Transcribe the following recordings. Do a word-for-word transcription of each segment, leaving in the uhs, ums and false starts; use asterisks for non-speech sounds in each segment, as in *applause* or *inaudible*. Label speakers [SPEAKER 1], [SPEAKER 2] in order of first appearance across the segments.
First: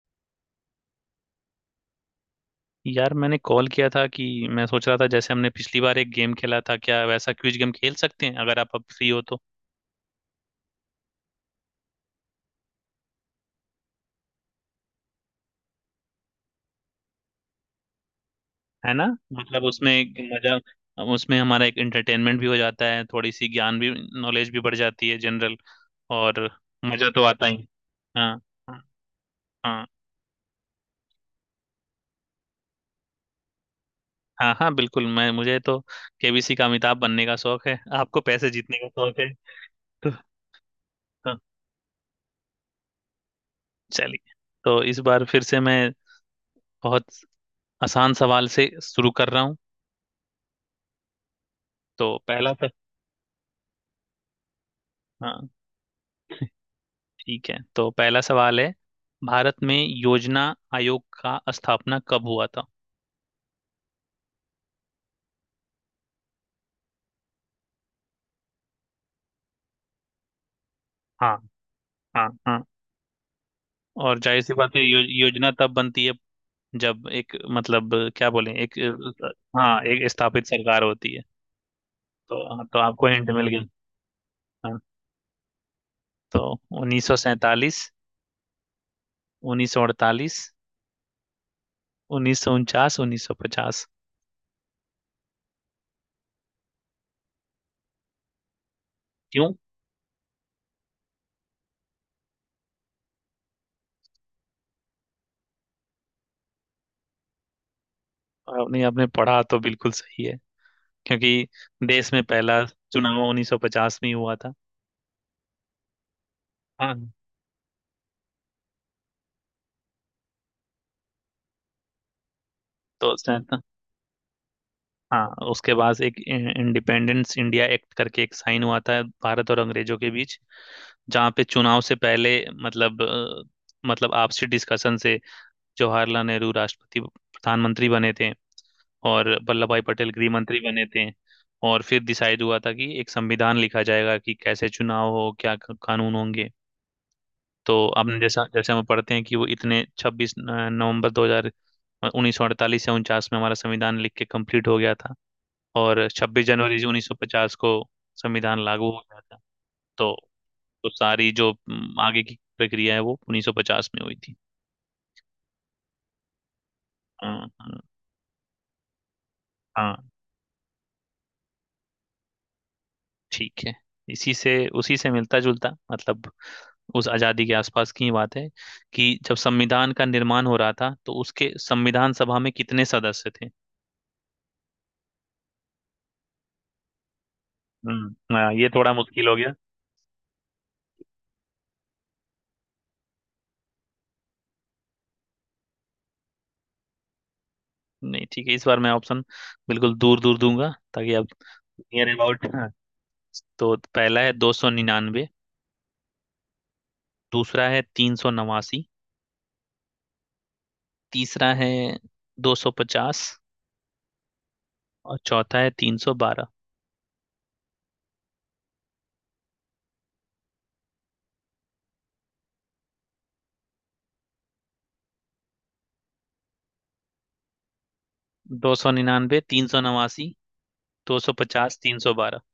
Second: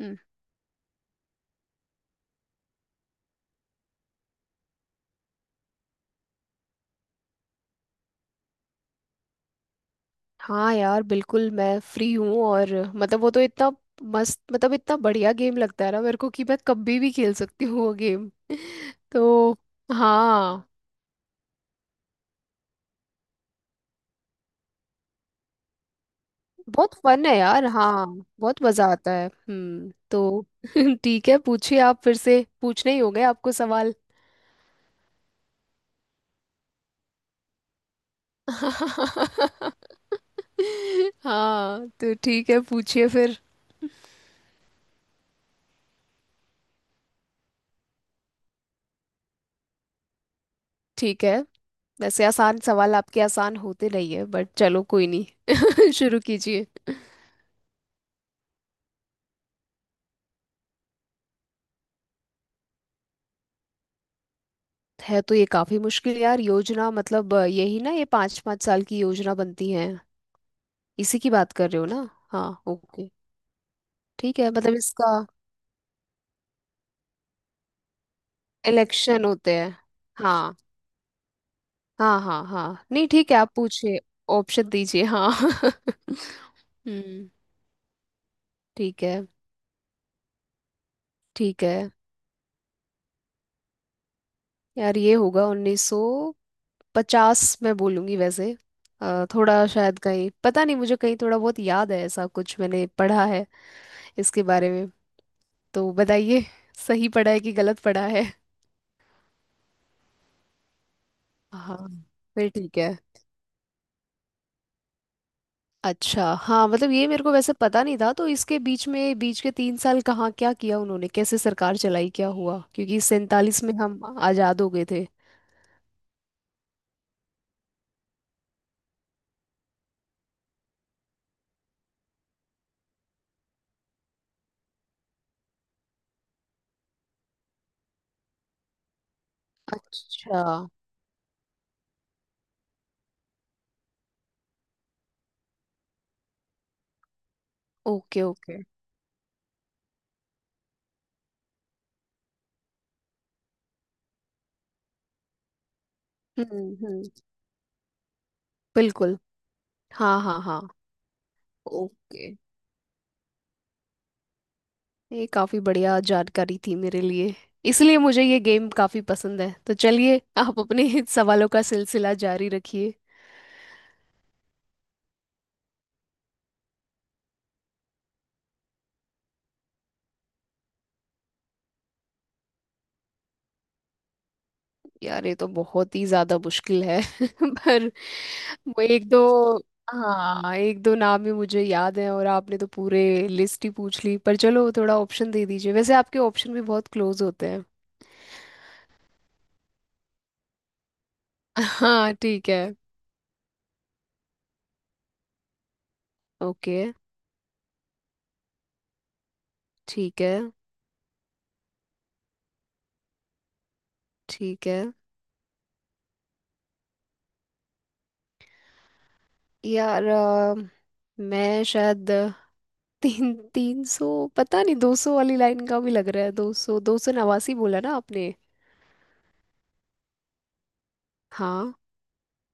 [SPEAKER 1] हम्म।
[SPEAKER 2] यार मैंने कॉल किया था कि मैं सोच रहा था, जैसे हमने पिछली बार एक गेम खेला था, क्या वैसा क्विज गेम खेल सकते हैं अगर आप अब फ्री हो तो।
[SPEAKER 1] हाँ यार, बिल्कुल मैं फ्री हूँ। और मतलब वो तो इतना मस्त, मतलब इतना बढ़िया गेम लगता है ना मेरे को कि मैं कभी भी खेल सकती हूँ वो गेम। *laughs*
[SPEAKER 2] है ना,
[SPEAKER 1] तो
[SPEAKER 2] मतलब उसमें एक मजा,
[SPEAKER 1] हाँ,
[SPEAKER 2] उसमें हमारा एक एंटरटेनमेंट भी हो जाता है, थोड़ी सी ज्ञान भी, नॉलेज भी बढ़ जाती है जनरल, और
[SPEAKER 1] बहुत
[SPEAKER 2] मजा तो
[SPEAKER 1] फन है
[SPEAKER 2] आता
[SPEAKER 1] यार।
[SPEAKER 2] ही।
[SPEAKER 1] हाँ,
[SPEAKER 2] हाँ
[SPEAKER 1] बहुत मजा आता है।
[SPEAKER 2] हाँ।
[SPEAKER 1] हम्म तो *laughs* ठीक है, पूछिए। आप फिर से पूछने ही हो गए आपको सवाल।
[SPEAKER 2] हाँ हाँ बिल्कुल, मैं मुझे तो केबीसी का अमिताभ बनने का शौक है, आपको पैसे जीतने का शौक है
[SPEAKER 1] *laughs*
[SPEAKER 2] तो। हाँ,
[SPEAKER 1] हाँ, तो ठीक है, पूछिए फिर।
[SPEAKER 2] चलिए। तो इस बार फिर से मैं बहुत आसान सवाल से शुरू कर रहा हूँ।
[SPEAKER 1] ठीक है।
[SPEAKER 2] तो
[SPEAKER 1] वैसे
[SPEAKER 2] पहला
[SPEAKER 1] आसान
[SPEAKER 2] सर।
[SPEAKER 1] सवाल आपके आसान होते नहीं है, बट चलो कोई
[SPEAKER 2] हाँ,
[SPEAKER 1] नहीं। *laughs* शुरू कीजिए।
[SPEAKER 2] ठीक है, तो पहला सवाल है, भारत में योजना आयोग का स्थापना कब हुआ था।
[SPEAKER 1] है तो ये काफी मुश्किल यार। योजना मतलब अ, यही ना, ये पाँच पाँच साल की योजना बनती है। इसी की
[SPEAKER 2] हाँ
[SPEAKER 1] बात कर रहे हो ना?
[SPEAKER 2] हाँ हाँ।
[SPEAKER 1] हाँ ओके।
[SPEAKER 2] और
[SPEAKER 1] ठीक
[SPEAKER 2] जाहिर
[SPEAKER 1] है,
[SPEAKER 2] सी
[SPEAKER 1] मतलब
[SPEAKER 2] बात है, यो,
[SPEAKER 1] इसका
[SPEAKER 2] योजना तब बनती है जब एक, मतलब क्या बोलें, एक
[SPEAKER 1] इलेक्शन
[SPEAKER 2] अ,
[SPEAKER 1] होते हैं।
[SPEAKER 2] हाँ एक स्थापित
[SPEAKER 1] हाँ
[SPEAKER 2] सरकार होती है।
[SPEAKER 1] हाँ
[SPEAKER 2] तो
[SPEAKER 1] हाँ।
[SPEAKER 2] हाँ, तो
[SPEAKER 1] हाँ,
[SPEAKER 2] आपको
[SPEAKER 1] नहीं
[SPEAKER 2] हिंट
[SPEAKER 1] ठीक है,
[SPEAKER 2] मिल
[SPEAKER 1] आप
[SPEAKER 2] गया।
[SPEAKER 1] पूछिए। ऑप्शन
[SPEAKER 2] हाँ।
[SPEAKER 1] दीजिए, हाँ। *laughs*
[SPEAKER 2] तो उन्नीस सौ
[SPEAKER 1] हम्म।
[SPEAKER 2] सैंतालीस
[SPEAKER 1] ठीक है,
[SPEAKER 2] उन्नीस सौ अड़तालीस,
[SPEAKER 1] ठीक है।
[SPEAKER 2] उन्नीस सौ उनचास, उन्नीस सौ पचास।
[SPEAKER 1] यार ये होगा उन्नीस सौ पचास, मैं बोलूंगी वैसे। अ,
[SPEAKER 2] क्यों?
[SPEAKER 1] थोड़ा शायद कहीं, पता नहीं मुझे कहीं थोड़ा बहुत याद है, ऐसा कुछ मैंने पढ़ा है इसके बारे में। तो बताइए, सही पढ़ा है कि गलत पढ़ा है।
[SPEAKER 2] आपने आपने पढ़ा तो बिल्कुल सही है, क्योंकि
[SPEAKER 1] हाँ,
[SPEAKER 2] देश में
[SPEAKER 1] फिर
[SPEAKER 2] पहला
[SPEAKER 1] ठीक है।
[SPEAKER 2] चुनाव उन्नीस सौ पचास में ही हुआ था।
[SPEAKER 1] अच्छा, हाँ, मतलब ये
[SPEAKER 2] हाँ।
[SPEAKER 1] मेरे को वैसे पता नहीं था, तो इसके बीच में, बीच के तीन साल कहाँ, क्या किया उन्होंने, कैसे सरकार चलाई, क्या हुआ? क्योंकि
[SPEAKER 2] तो सैंता,
[SPEAKER 1] सैंतालीस में हम आज़ाद हो गए थे।
[SPEAKER 2] हाँ उसके बाद एक इंडिपेंडेंस इंडिया एक्ट करके एक साइन हुआ था भारत और अंग्रेजों के बीच, जहाँ पे चुनाव से पहले, मतलब अ, मतलब आपसी डिस्कशन से जवाहरलाल नेहरू राष्ट्रपति प्रधानमंत्री बने थे और वल्लभ भाई पटेल गृह
[SPEAKER 1] अच्छा।
[SPEAKER 2] मंत्री बने थे। और फिर डिसाइड हुआ था कि एक संविधान लिखा जाएगा, कि कैसे चुनाव हो, क्या क- कानून होंगे। तो आपने
[SPEAKER 1] ओके
[SPEAKER 2] जैसा,
[SPEAKER 1] ओके।
[SPEAKER 2] जैसे हम पढ़ते हैं कि वो इतने छब्बीस नवंबर दो हजार उन्नीस सौ अड़तालीस या उनचास में हमारा संविधान लिख के कंप्लीट हो गया था। और छब्बीस
[SPEAKER 1] हम्म
[SPEAKER 2] जनवरी उन्नीस
[SPEAKER 1] हम्म।
[SPEAKER 2] सौ पचास को संविधान लागू हो
[SPEAKER 1] बिल्कुल।
[SPEAKER 2] गया था।
[SPEAKER 1] हाँ
[SPEAKER 2] तो
[SPEAKER 1] हाँ हाँ।
[SPEAKER 2] तो सारी जो हम्म, आगे
[SPEAKER 1] ओके।
[SPEAKER 2] की प्रक्रिया है वो उन्नीस सौ पचास में हुई थी।
[SPEAKER 1] ये काफ़ी बढ़िया जानकारी थी मेरे लिए।
[SPEAKER 2] हाँ हाँ।
[SPEAKER 1] इसलिए मुझे ये गेम काफ़ी पसंद है, तो
[SPEAKER 2] हाँ,
[SPEAKER 1] चलिए आप अपने *laughs* सवालों का सिलसिला जारी रखिए।
[SPEAKER 2] ठीक है। इसी से, उसी से मिलता जुलता, मतलब उस आज़ादी के आसपास की ही बात है, कि जब संविधान का निर्माण हो रहा था तो उसके संविधान सभा में कितने सदस्य थे।
[SPEAKER 1] यार, ये तो बहुत ही ज्यादा मुश्किल है। *laughs* पर
[SPEAKER 2] हम्म हाँ, ये
[SPEAKER 1] वो
[SPEAKER 2] थोड़ा
[SPEAKER 1] एक दो
[SPEAKER 2] मुश्किल हो गया।
[SPEAKER 1] हाँ, एक दो नाम ही मुझे याद है, और आपने तो पूरे लिस्ट ही पूछ ली। पर चलो, थोड़ा ऑप्शन दे दीजिए। वैसे आपके ऑप्शन भी बहुत क्लोज होते हैं।
[SPEAKER 2] नहीं ठीक है, इस बार मैं ऑप्शन बिल्कुल दूर दूर दूंगा ताकि आप नियर
[SPEAKER 1] हाँ
[SPEAKER 2] अबाउट।
[SPEAKER 1] ठीक है।
[SPEAKER 2] हाँ, तो पहला है दो सौ निन्यानवे,
[SPEAKER 1] ओके
[SPEAKER 2] दूसरा है तीन सौ नवासी,
[SPEAKER 1] ठीक है।
[SPEAKER 2] तीसरा है दो सौ पचास,
[SPEAKER 1] ठीक है
[SPEAKER 2] और चौथा है तीन सौ बारह।
[SPEAKER 1] यार। अ, मैं शायद तीन तीन सौ, पता नहीं, दो सौ वाली लाइन का भी लग रहा है। दो सौ, दो सौ नवासी बोला ना आपने?
[SPEAKER 2] दो सौ निन्यानवे, तीन सौ नवासी, दो सौ
[SPEAKER 1] हाँ,
[SPEAKER 2] पचास तीन सौ बारह।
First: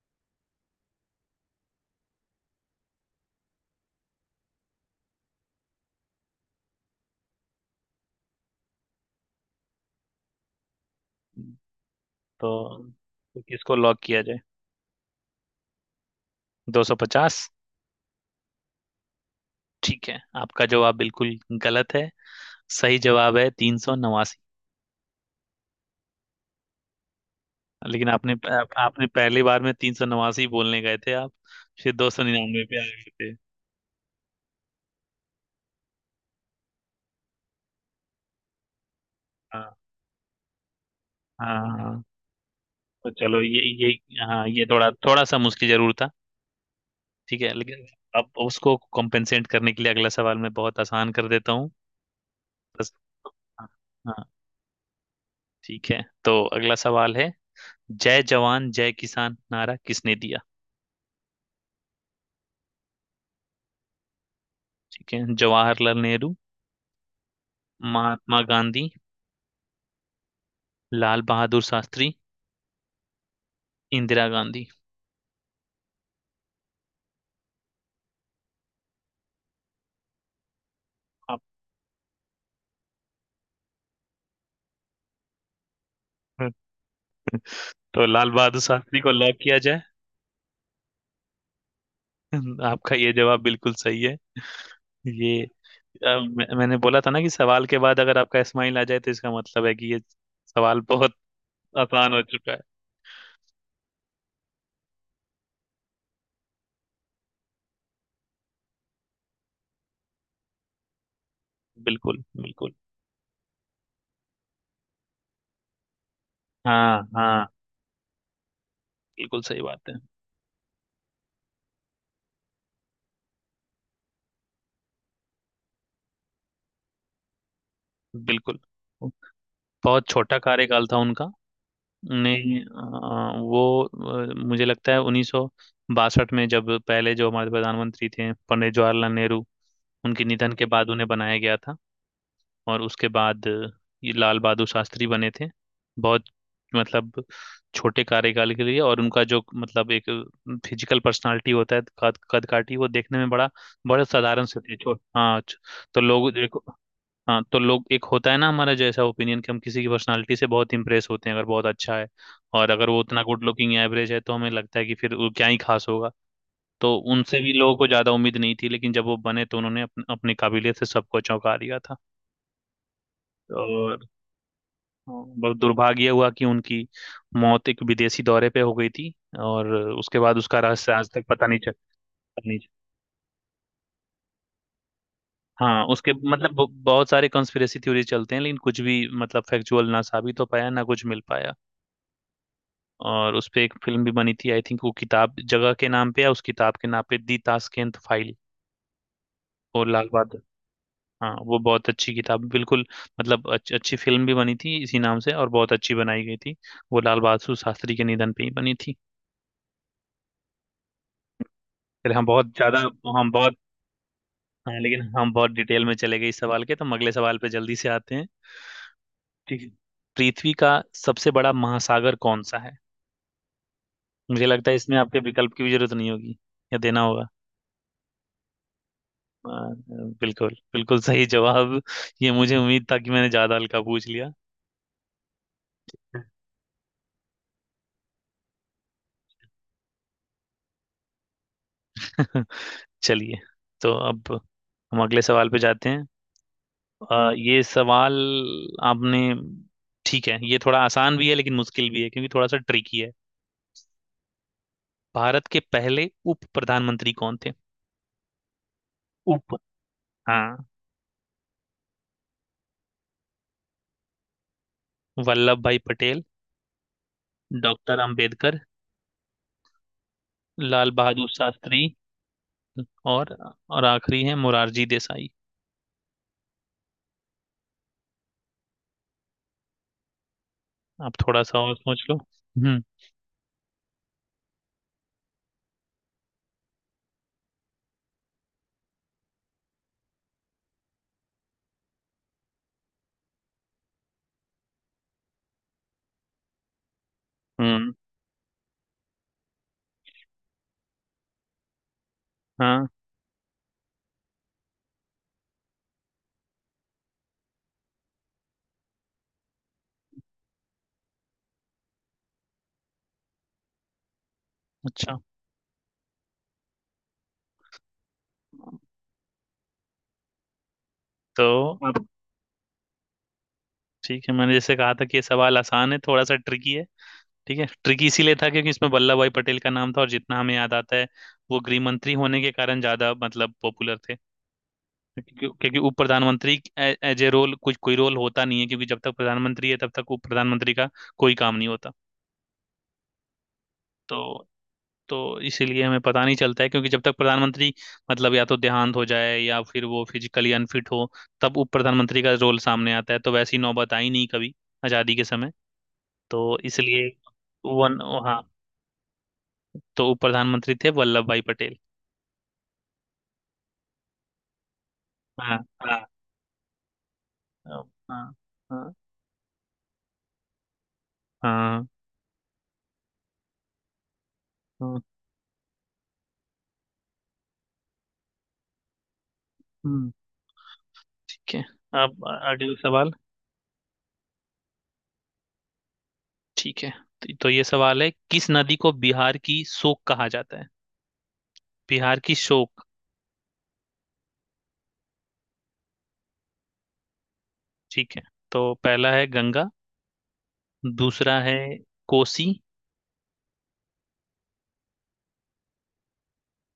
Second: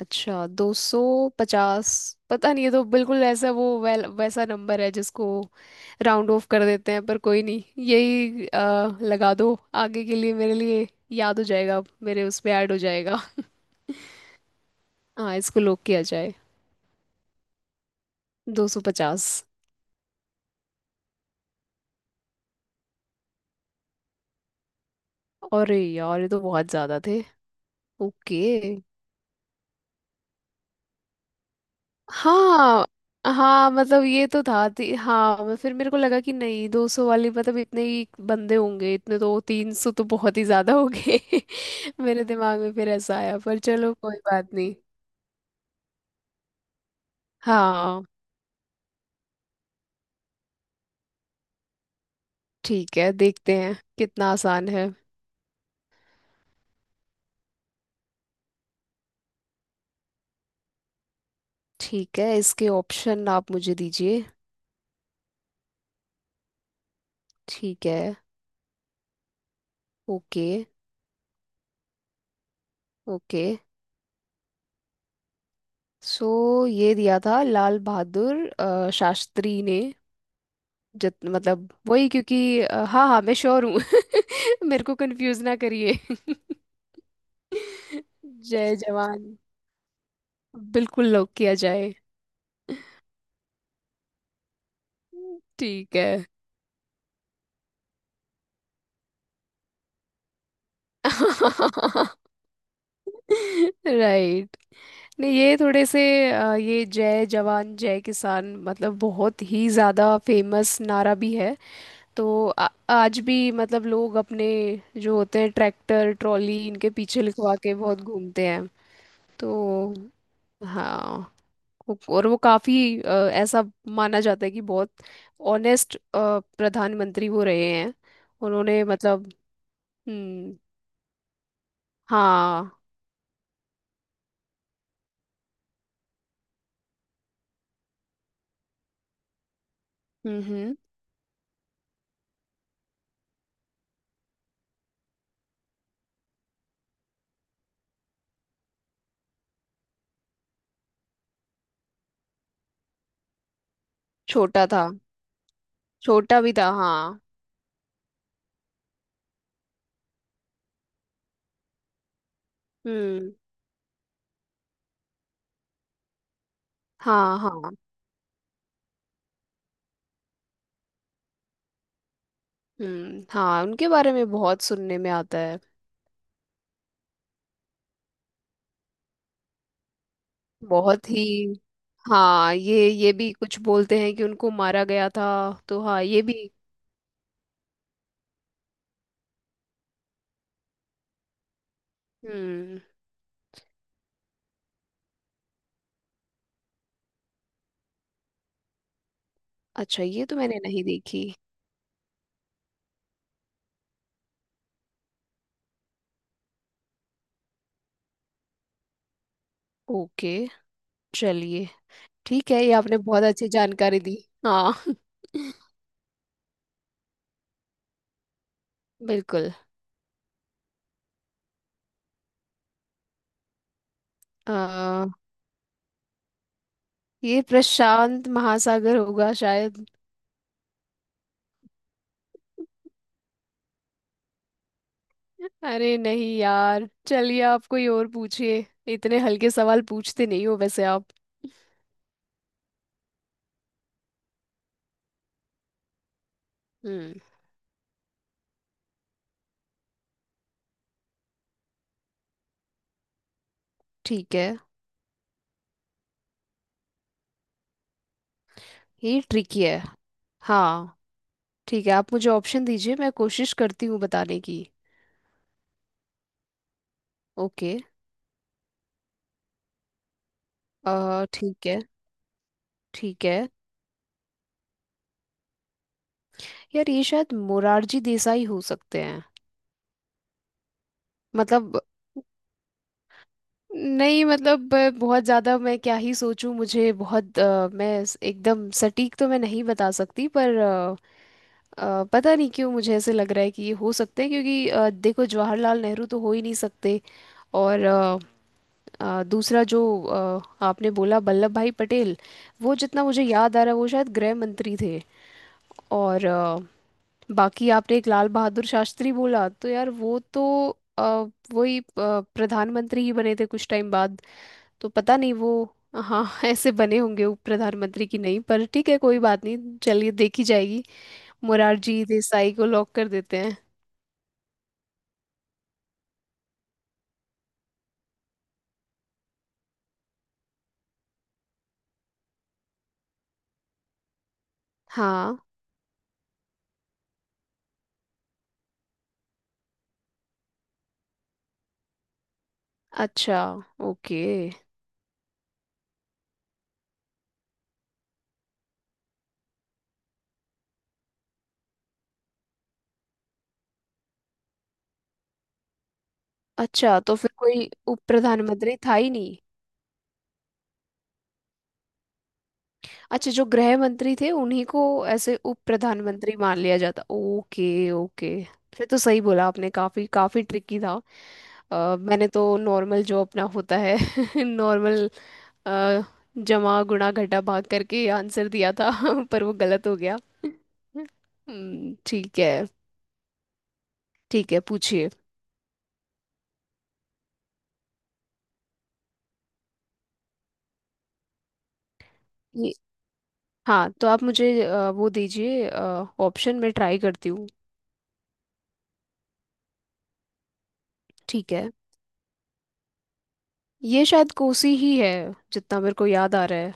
[SPEAKER 1] अच्छा, दो सौ पचास। पता नहीं, ये तो बिल्कुल ऐसा, वो वैल, वैसा नंबर है जिसको राउंड ऑफ कर देते हैं। पर कोई नहीं, यही अ, लगा दो। आगे के लिए मेरे लिए याद हो जाएगा, मेरे उसमें ऐड
[SPEAKER 2] तो,
[SPEAKER 1] हो जाएगा।
[SPEAKER 2] तो किसको लॉक किया जाए?
[SPEAKER 1] हाँ, इसको लॉक किया जाए,
[SPEAKER 2] दो सौ पचास?
[SPEAKER 1] दो सौ पचास।
[SPEAKER 2] ठीक है, आपका जवाब बिल्कुल गलत है। सही जवाब है तीन सौ नवासी।
[SPEAKER 1] अरे यार, ये तो बहुत ज़्यादा थे।
[SPEAKER 2] लेकिन आपने,
[SPEAKER 1] ओके।
[SPEAKER 2] आप, आपने पहली बार में तीन सौ नवासी बोलने गए थे आप, फिर दो सौ निन्यानवे पे आ
[SPEAKER 1] हाँ
[SPEAKER 2] गए थे।
[SPEAKER 1] हाँ, मतलब ये तो था ती, हाँ, मैं- फिर मेरे को लगा कि नहीं, दो सौ वाली, मतलब इतने ही बंदे होंगे, इतने। तो
[SPEAKER 2] हाँ
[SPEAKER 1] तीन सौ तो बहुत ही ज्यादा हो गए।
[SPEAKER 2] हाँ हाँ।
[SPEAKER 1] *laughs*
[SPEAKER 2] हाँ।
[SPEAKER 1] मेरे दिमाग में फिर
[SPEAKER 2] तो
[SPEAKER 1] ऐसा आया,
[SPEAKER 2] चलो,
[SPEAKER 1] पर
[SPEAKER 2] ये ये
[SPEAKER 1] चलो कोई
[SPEAKER 2] हाँ
[SPEAKER 1] बात
[SPEAKER 2] ये
[SPEAKER 1] नहीं।
[SPEAKER 2] थोड़ा थोड़ा सा मुश्किल जरूर था, ठीक है, लेकिन
[SPEAKER 1] हाँ
[SPEAKER 2] अब उसको कॉम्पेंसेट करने के लिए अगला सवाल मैं बहुत आसान कर देता हूँ। बस।
[SPEAKER 1] ठीक है, देखते
[SPEAKER 2] हाँ।
[SPEAKER 1] हैं
[SPEAKER 2] हाँ,
[SPEAKER 1] कितना आसान है।
[SPEAKER 2] ठीक है, तो अगला सवाल है, जय जवान जय किसान नारा किसने दिया?
[SPEAKER 1] ठीक है, इसके ऑप्शन आप मुझे दीजिए।
[SPEAKER 2] ठीक है, जवाहरलाल नेहरू,
[SPEAKER 1] ठीक है।
[SPEAKER 2] Mahatma Gandhi,
[SPEAKER 1] okay
[SPEAKER 2] Lal Bahadur Shastri,
[SPEAKER 1] okay.
[SPEAKER 2] Indira Gandhi.
[SPEAKER 1] So ये दिया था लाल बहादुर अ, शास्त्री ने। जित
[SPEAKER 2] आप-
[SPEAKER 1] मतलब वही, क्योंकि अ, हाँ हाँ, मैं श्योर हूँ। *laughs* मेरे को कंफ्यूज ना करिए। *laughs*
[SPEAKER 2] *laughs* तो लाल बहादुर
[SPEAKER 1] जय
[SPEAKER 2] शास्त्री को लॉक
[SPEAKER 1] जवान,
[SPEAKER 2] किया जाए?
[SPEAKER 1] बिल्कुल लॉक किया जाए।
[SPEAKER 2] *laughs* आपका ये जवाब बिल्कुल सही है। ये
[SPEAKER 1] ठीक है।
[SPEAKER 2] अ, मैं, मैंने बोला था ना कि सवाल के बाद अगर आपका स्माइल आ जाए तो इसका मतलब है कि ये सवाल बहुत आसान हो
[SPEAKER 1] *laughs*
[SPEAKER 2] चुका है।
[SPEAKER 1] राइट। नहीं, ये थोड़े से अ, ये जय जवान जय किसान मतलब बहुत ही ज़्यादा फेमस नारा भी है।
[SPEAKER 2] बिल्कुल
[SPEAKER 1] तो आ,
[SPEAKER 2] बिल्कुल।
[SPEAKER 1] आज भी मतलब लोग अपने जो होते हैं ट्रैक्टर ट्रॉली इनके
[SPEAKER 2] हाँ
[SPEAKER 1] पीछे
[SPEAKER 2] हाँ,
[SPEAKER 1] लिखवा के बहुत घूमते हैं।
[SPEAKER 2] बिल्कुल सही बात है।
[SPEAKER 1] तो हाँ, वो- और वो काफी अ, ऐसा माना जाता है कि बहुत ऑनेस्ट प्रधानमंत्री वो रहे हैं।
[SPEAKER 2] बिल्कुल।
[SPEAKER 1] उन्होंने मतलब।
[SPEAKER 2] बहुत छोटा
[SPEAKER 1] हम्म।
[SPEAKER 2] कार्यकाल था उनका ने।
[SPEAKER 1] हाँ।
[SPEAKER 2] अ, वो अ, मुझे लगता है उन्नीस सौ बासठ में, जब पहले जो हमारे प्रधानमंत्री थे पंडित जवाहरलाल नेहरू, उनके
[SPEAKER 1] हम्म
[SPEAKER 2] निधन के
[SPEAKER 1] हम्म।
[SPEAKER 2] बाद उन्हें बनाया गया था। और उसके बाद ये लाल बहादुर शास्त्री बने थे, बहुत मतलब छोटे कार्यकाल के लिए। और उनका जो मतलब एक फिजिकल पर्सनालिटी होता है, कद कदकाठी, वो देखने में बड़ा, बड़े साधारण से
[SPEAKER 1] छोटा
[SPEAKER 2] थे,
[SPEAKER 1] था।
[SPEAKER 2] छो- हाँ छ-। तो लोग
[SPEAKER 1] छोटा भी
[SPEAKER 2] देखो,
[SPEAKER 1] था, हाँ।
[SPEAKER 2] हाँ, तो लोग, एक होता है ना हमारा जैसा ओपिनियन, कि हम किसी की पर्सनालिटी से बहुत इंप्रेस होते हैं अगर बहुत अच्छा है, और अगर वो उतना
[SPEAKER 1] हम्म।
[SPEAKER 2] गुड लुकिंग एवरेज है तो हमें लगता है कि फिर वो क्या ही खास होगा। तो
[SPEAKER 1] हाँ
[SPEAKER 2] उनसे भी
[SPEAKER 1] हाँ।
[SPEAKER 2] लोगों को ज्यादा उम्मीद नहीं थी, लेकिन जब वो बने तो उन्होंने अपन- अपनी काबिलियत से सबको चौंका दिया था।
[SPEAKER 1] हम्म। हाँ, उनके
[SPEAKER 2] और
[SPEAKER 1] बारे में बहुत सुनने में आता
[SPEAKER 2] बस
[SPEAKER 1] है।
[SPEAKER 2] दुर्भाग्य हुआ कि उनकी मौत एक विदेशी दौरे पे हो गई थी, और उसके बाद उसका रहस्य आज
[SPEAKER 1] बहुत
[SPEAKER 2] तक
[SPEAKER 1] ही।
[SPEAKER 2] पता नहीं चल, पता
[SPEAKER 1] हाँ,
[SPEAKER 2] नहीं चल-।
[SPEAKER 1] ये ये भी कुछ बोलते हैं कि उनको मारा गया था। तो
[SPEAKER 2] हाँ
[SPEAKER 1] हाँ,
[SPEAKER 2] उसके
[SPEAKER 1] ये भी।
[SPEAKER 2] मतलब ब- बहुत सारे कंस्पिरेसी थ्योरी चलते हैं, लेकिन कुछ भी मतलब फैक्चुअल ना साबित हो पाया ना कुछ मिल पाया।
[SPEAKER 1] हम्म।
[SPEAKER 2] और उस पे एक फिल्म भी बनी थी, आई थिंक वो किताब जगह के नाम पे या उस किताब के नाम पे, दी ताशकंद फाइल। और
[SPEAKER 1] अच्छा,
[SPEAKER 2] लाल
[SPEAKER 1] ये तो
[SPEAKER 2] बहादुर।
[SPEAKER 1] मैंने नहीं देखी।
[SPEAKER 2] हाँ वो बहुत अच्छी किताब, बिल्कुल मतलब अच्छी अच्छी फिल्म भी बनी थी इसी नाम से, और बहुत अच्छी बनाई गई थी। वो लाल बहादुर शास्त्री के निधन पे ही बनी थी।
[SPEAKER 1] ओके, चलिए।
[SPEAKER 2] फिर हम बहुत
[SPEAKER 1] ठीक है, ये
[SPEAKER 2] ज्यादा,
[SPEAKER 1] आपने बहुत
[SPEAKER 2] हम
[SPEAKER 1] अच्छी
[SPEAKER 2] बहुत,
[SPEAKER 1] जानकारी दी। हाँ।
[SPEAKER 2] हाँ
[SPEAKER 1] *laughs*
[SPEAKER 2] लेकिन हम बहुत डिटेल में चले गए इस सवाल के, तो हम अगले सवाल पे जल्दी से आते हैं।
[SPEAKER 1] बिल्कुल।
[SPEAKER 2] ठीक है। पृथ्वी का सबसे बड़ा महासागर कौन सा है? मुझे लगता है इसमें
[SPEAKER 1] आ,
[SPEAKER 2] आपके विकल्प की भी जरूरत नहीं होगी, या देना होगा?
[SPEAKER 1] ये प्रशांत महासागर होगा
[SPEAKER 2] आ,
[SPEAKER 1] शायद।
[SPEAKER 2] बिल्कुल बिल्कुल सही जवाब। ये मुझे उम्मीद था कि मैंने ज्यादा हल्का पूछ लिया।
[SPEAKER 1] अरे नहीं यार, चलिए आप कोई और पूछिए। इतने हल्के सवाल पूछते नहीं हो वैसे आप।
[SPEAKER 2] *laughs* चलिए। तो अब हम अगले सवाल पे जाते हैं।
[SPEAKER 1] हम्म।
[SPEAKER 2] आ, ये सवाल आपने, ठीक है ये थोड़ा आसान भी है लेकिन मुश्किल भी है क्योंकि थोड़ा सा ट्रिकी है।
[SPEAKER 1] ठीक है।
[SPEAKER 2] भारत के पहले उप प्रधानमंत्री कौन थे?
[SPEAKER 1] ये
[SPEAKER 2] उप,
[SPEAKER 1] ट्रिकी है।
[SPEAKER 2] हाँ,
[SPEAKER 1] हाँ ठीक है, आप मुझे ऑप्शन दीजिए, मैं कोशिश करती हूँ बताने की।
[SPEAKER 2] Vallabhbhai Patel,
[SPEAKER 1] okay.
[SPEAKER 2] Doctor Ambedkar, Lal
[SPEAKER 1] आ
[SPEAKER 2] बहादुर
[SPEAKER 1] ठीक है।
[SPEAKER 2] शास्त्री,
[SPEAKER 1] ठीक
[SPEAKER 2] और
[SPEAKER 1] है
[SPEAKER 2] और आखिरी है मुरारजी देसाई।
[SPEAKER 1] यार, ये शायद मोरारजी देसाई हो सकते हैं।
[SPEAKER 2] आप थोड़ा सा और
[SPEAKER 1] मतलब
[SPEAKER 2] सोच लो। हम्म।
[SPEAKER 1] नहीं, मतलब अ, बहुत ज़्यादा मैं क्या ही सोचूं, मुझे बहुत अ, मैं स- एकदम सटीक तो मैं नहीं बता सकती, पर अ, अ, पता नहीं क्यों मुझे ऐसे लग रहा है कि ये हो सकते हैं, क्योंकि अ, देखो, जवाहरलाल नेहरू तो हो ही नहीं सकते। और
[SPEAKER 2] हम्म।
[SPEAKER 1] अ, अ, दूसरा जो अ, आपने बोला, वल्लभ भाई पटेल, वो
[SPEAKER 2] हाँ।
[SPEAKER 1] जितना मुझे याद आ रहा है वो शायद गृह मंत्री थे। और अ, बाकी आपने एक लाल बहादुर शास्त्री बोला, तो यार वो तो अ, वही अ, प्रधानमंत्री ही बने थे कुछ टाइम बाद। तो पता
[SPEAKER 2] अच्छा।
[SPEAKER 1] नहीं वो, हाँ *laughs* ऐसे बने होंगे उप प्रधानमंत्री की नहीं? पर ठीक है, कोई बात नहीं, चलिए देखी जाएगी।
[SPEAKER 2] तो
[SPEAKER 1] मोरारजी
[SPEAKER 2] अब
[SPEAKER 1] देसाई को लॉक कर देते हैं।
[SPEAKER 2] ठीक है, मैंने जैसे कहा था कि ये सवाल आसान है, थोड़ा सा ट्रिकी है। ठीक है, ट्रिकी इसीलिए था क्योंकि इसमें वल्लभ भाई पटेल का नाम था और जितना हमें याद आता है वो गृह मंत्री होने के कारण ज्यादा मतलब पॉपुलर थे।
[SPEAKER 1] हाँ,
[SPEAKER 2] क्योंकि, क्योंकि उप प्रधानमंत्री एज ए रोल, कुछ कोई रोल होता नहीं है, क्योंकि जब तक प्रधानमंत्री है तब तक उप प्रधानमंत्री का कोई काम नहीं होता।
[SPEAKER 1] अच्छा। ओके।
[SPEAKER 2] तो तो इसीलिए हमें पता नहीं चलता है, क्योंकि जब तक प्रधानमंत्री, मतलब या तो देहांत हो जाए या फिर वो फिजिकली अनफिट हो, तब उप प्रधानमंत्री का रोल सामने आता है, तो वैसी नौबत आई नहीं कभी आजादी के समय। तो
[SPEAKER 1] अच्छा,
[SPEAKER 2] इसलिए,
[SPEAKER 1] तो फिर कोई उप
[SPEAKER 2] वन, हाँ,
[SPEAKER 1] प्रधानमंत्री था ही नहीं?
[SPEAKER 2] तो उप प्रधानमंत्री थे वल्लभ भाई पटेल।
[SPEAKER 1] अच्छा, जो गृह मंत्री थे उन्हीं को ऐसे
[SPEAKER 2] हाँ
[SPEAKER 1] उप
[SPEAKER 2] हाँ
[SPEAKER 1] प्रधानमंत्री मान लिया जाता।
[SPEAKER 2] हाँ
[SPEAKER 1] ओके
[SPEAKER 2] हाँ
[SPEAKER 1] ओके। फिर
[SPEAKER 2] हाँ।
[SPEAKER 1] तो सही बोला आपने, काफी काफी ट्रिकी था।
[SPEAKER 2] हाँ,
[SPEAKER 1] अ, मैंने तो नॉर्मल जो अपना होता है *laughs*
[SPEAKER 2] हाँ,
[SPEAKER 1] नॉर्मल जमा गुणा घटा भाग करके आंसर दिया था। *laughs* पर वो गलत हो
[SPEAKER 2] हम्म,
[SPEAKER 1] गया। *laughs*
[SPEAKER 2] ठीक है।
[SPEAKER 1] हम्म,
[SPEAKER 2] अब
[SPEAKER 1] ठीक है।
[SPEAKER 2] अगला सवाल।
[SPEAKER 1] ठीक है, पूछिए।
[SPEAKER 2] ठीक है, तो तो ये सवाल है, किस नदी को बिहार की शोक कहा जाता है? बिहार की
[SPEAKER 1] ये-
[SPEAKER 2] शोक।
[SPEAKER 1] हाँ, तो आप मुझे अ, वो दीजिए ऑप्शन में, ट्राई करती हूँ।
[SPEAKER 2] ठीक है, तो पहला है गंगा, दूसरा
[SPEAKER 1] ठीक
[SPEAKER 2] है
[SPEAKER 1] है,
[SPEAKER 2] कोसी।
[SPEAKER 1] ये शायद कोसी ही है, जितना मेरे को याद आ रहा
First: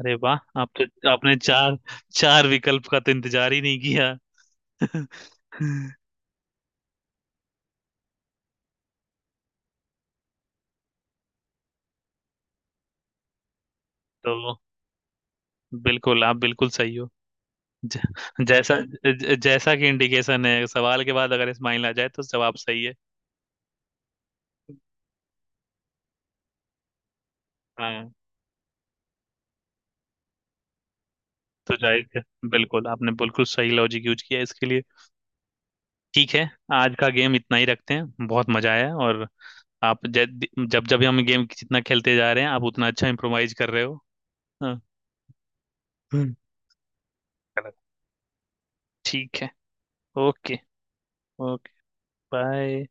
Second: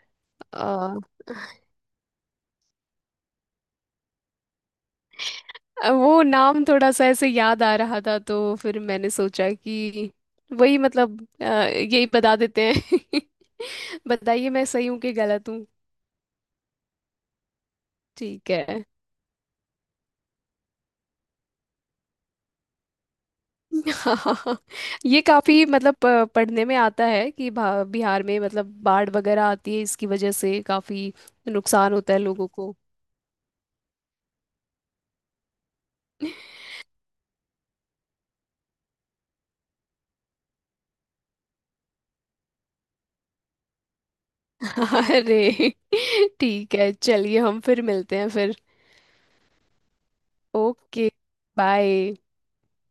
[SPEAKER 2] अरे वाह, आप
[SPEAKER 1] है।
[SPEAKER 2] तो आपने चार चार विकल्प का तो इंतजार ही नहीं किया। *laughs*
[SPEAKER 1] अब वो नाम थोड़ा सा ऐसे याद आ रहा था, तो फिर मैंने सोचा कि वही मतलब, अ, यही बता देते हैं। *laughs* बताइए,
[SPEAKER 2] तो
[SPEAKER 1] मैं सही हूँ कि गलत हूँ।
[SPEAKER 2] बिल्कुल, आप बिल्कुल सही हो। ज,
[SPEAKER 1] ठीक
[SPEAKER 2] जैसा
[SPEAKER 1] है।
[SPEAKER 2] ज, जैसा कि इंडिकेशन है, सवाल के बाद अगर स्माइल आ जाए तो जवाब सही है।
[SPEAKER 1] *laughs* हाँ, ये काफी मतलब अ, पढ़ने में आता है कि भा-
[SPEAKER 2] हाँ।
[SPEAKER 1] बिहार में मतलब बाढ़ वगैरह आती है, इसकी वजह से काफी
[SPEAKER 2] तो
[SPEAKER 1] नुकसान
[SPEAKER 2] जाहिर
[SPEAKER 1] होता है
[SPEAKER 2] है,
[SPEAKER 1] लोगों को।
[SPEAKER 2] बिल्कुल आपने बिल्कुल सही लॉजिक यूज किया इसके लिए। ठीक है,
[SPEAKER 1] *laughs*
[SPEAKER 2] आज का गेम इतना ही रखते हैं, बहुत मजा आया। और आप जब, जब जब हम गेम जितना खेलते जा रहे हैं, आप उतना अच्छा इम्प्रोवाइज कर रहे हो। हाँ।
[SPEAKER 1] अरे,
[SPEAKER 2] हम्म।
[SPEAKER 1] ठीक है, चलिए हम
[SPEAKER 2] चलो,
[SPEAKER 1] फिर मिलते हैं फिर।
[SPEAKER 2] ठीक है। Okay.
[SPEAKER 1] Okay.
[SPEAKER 2] Okay.
[SPEAKER 1] Bye.
[SPEAKER 2] Bye.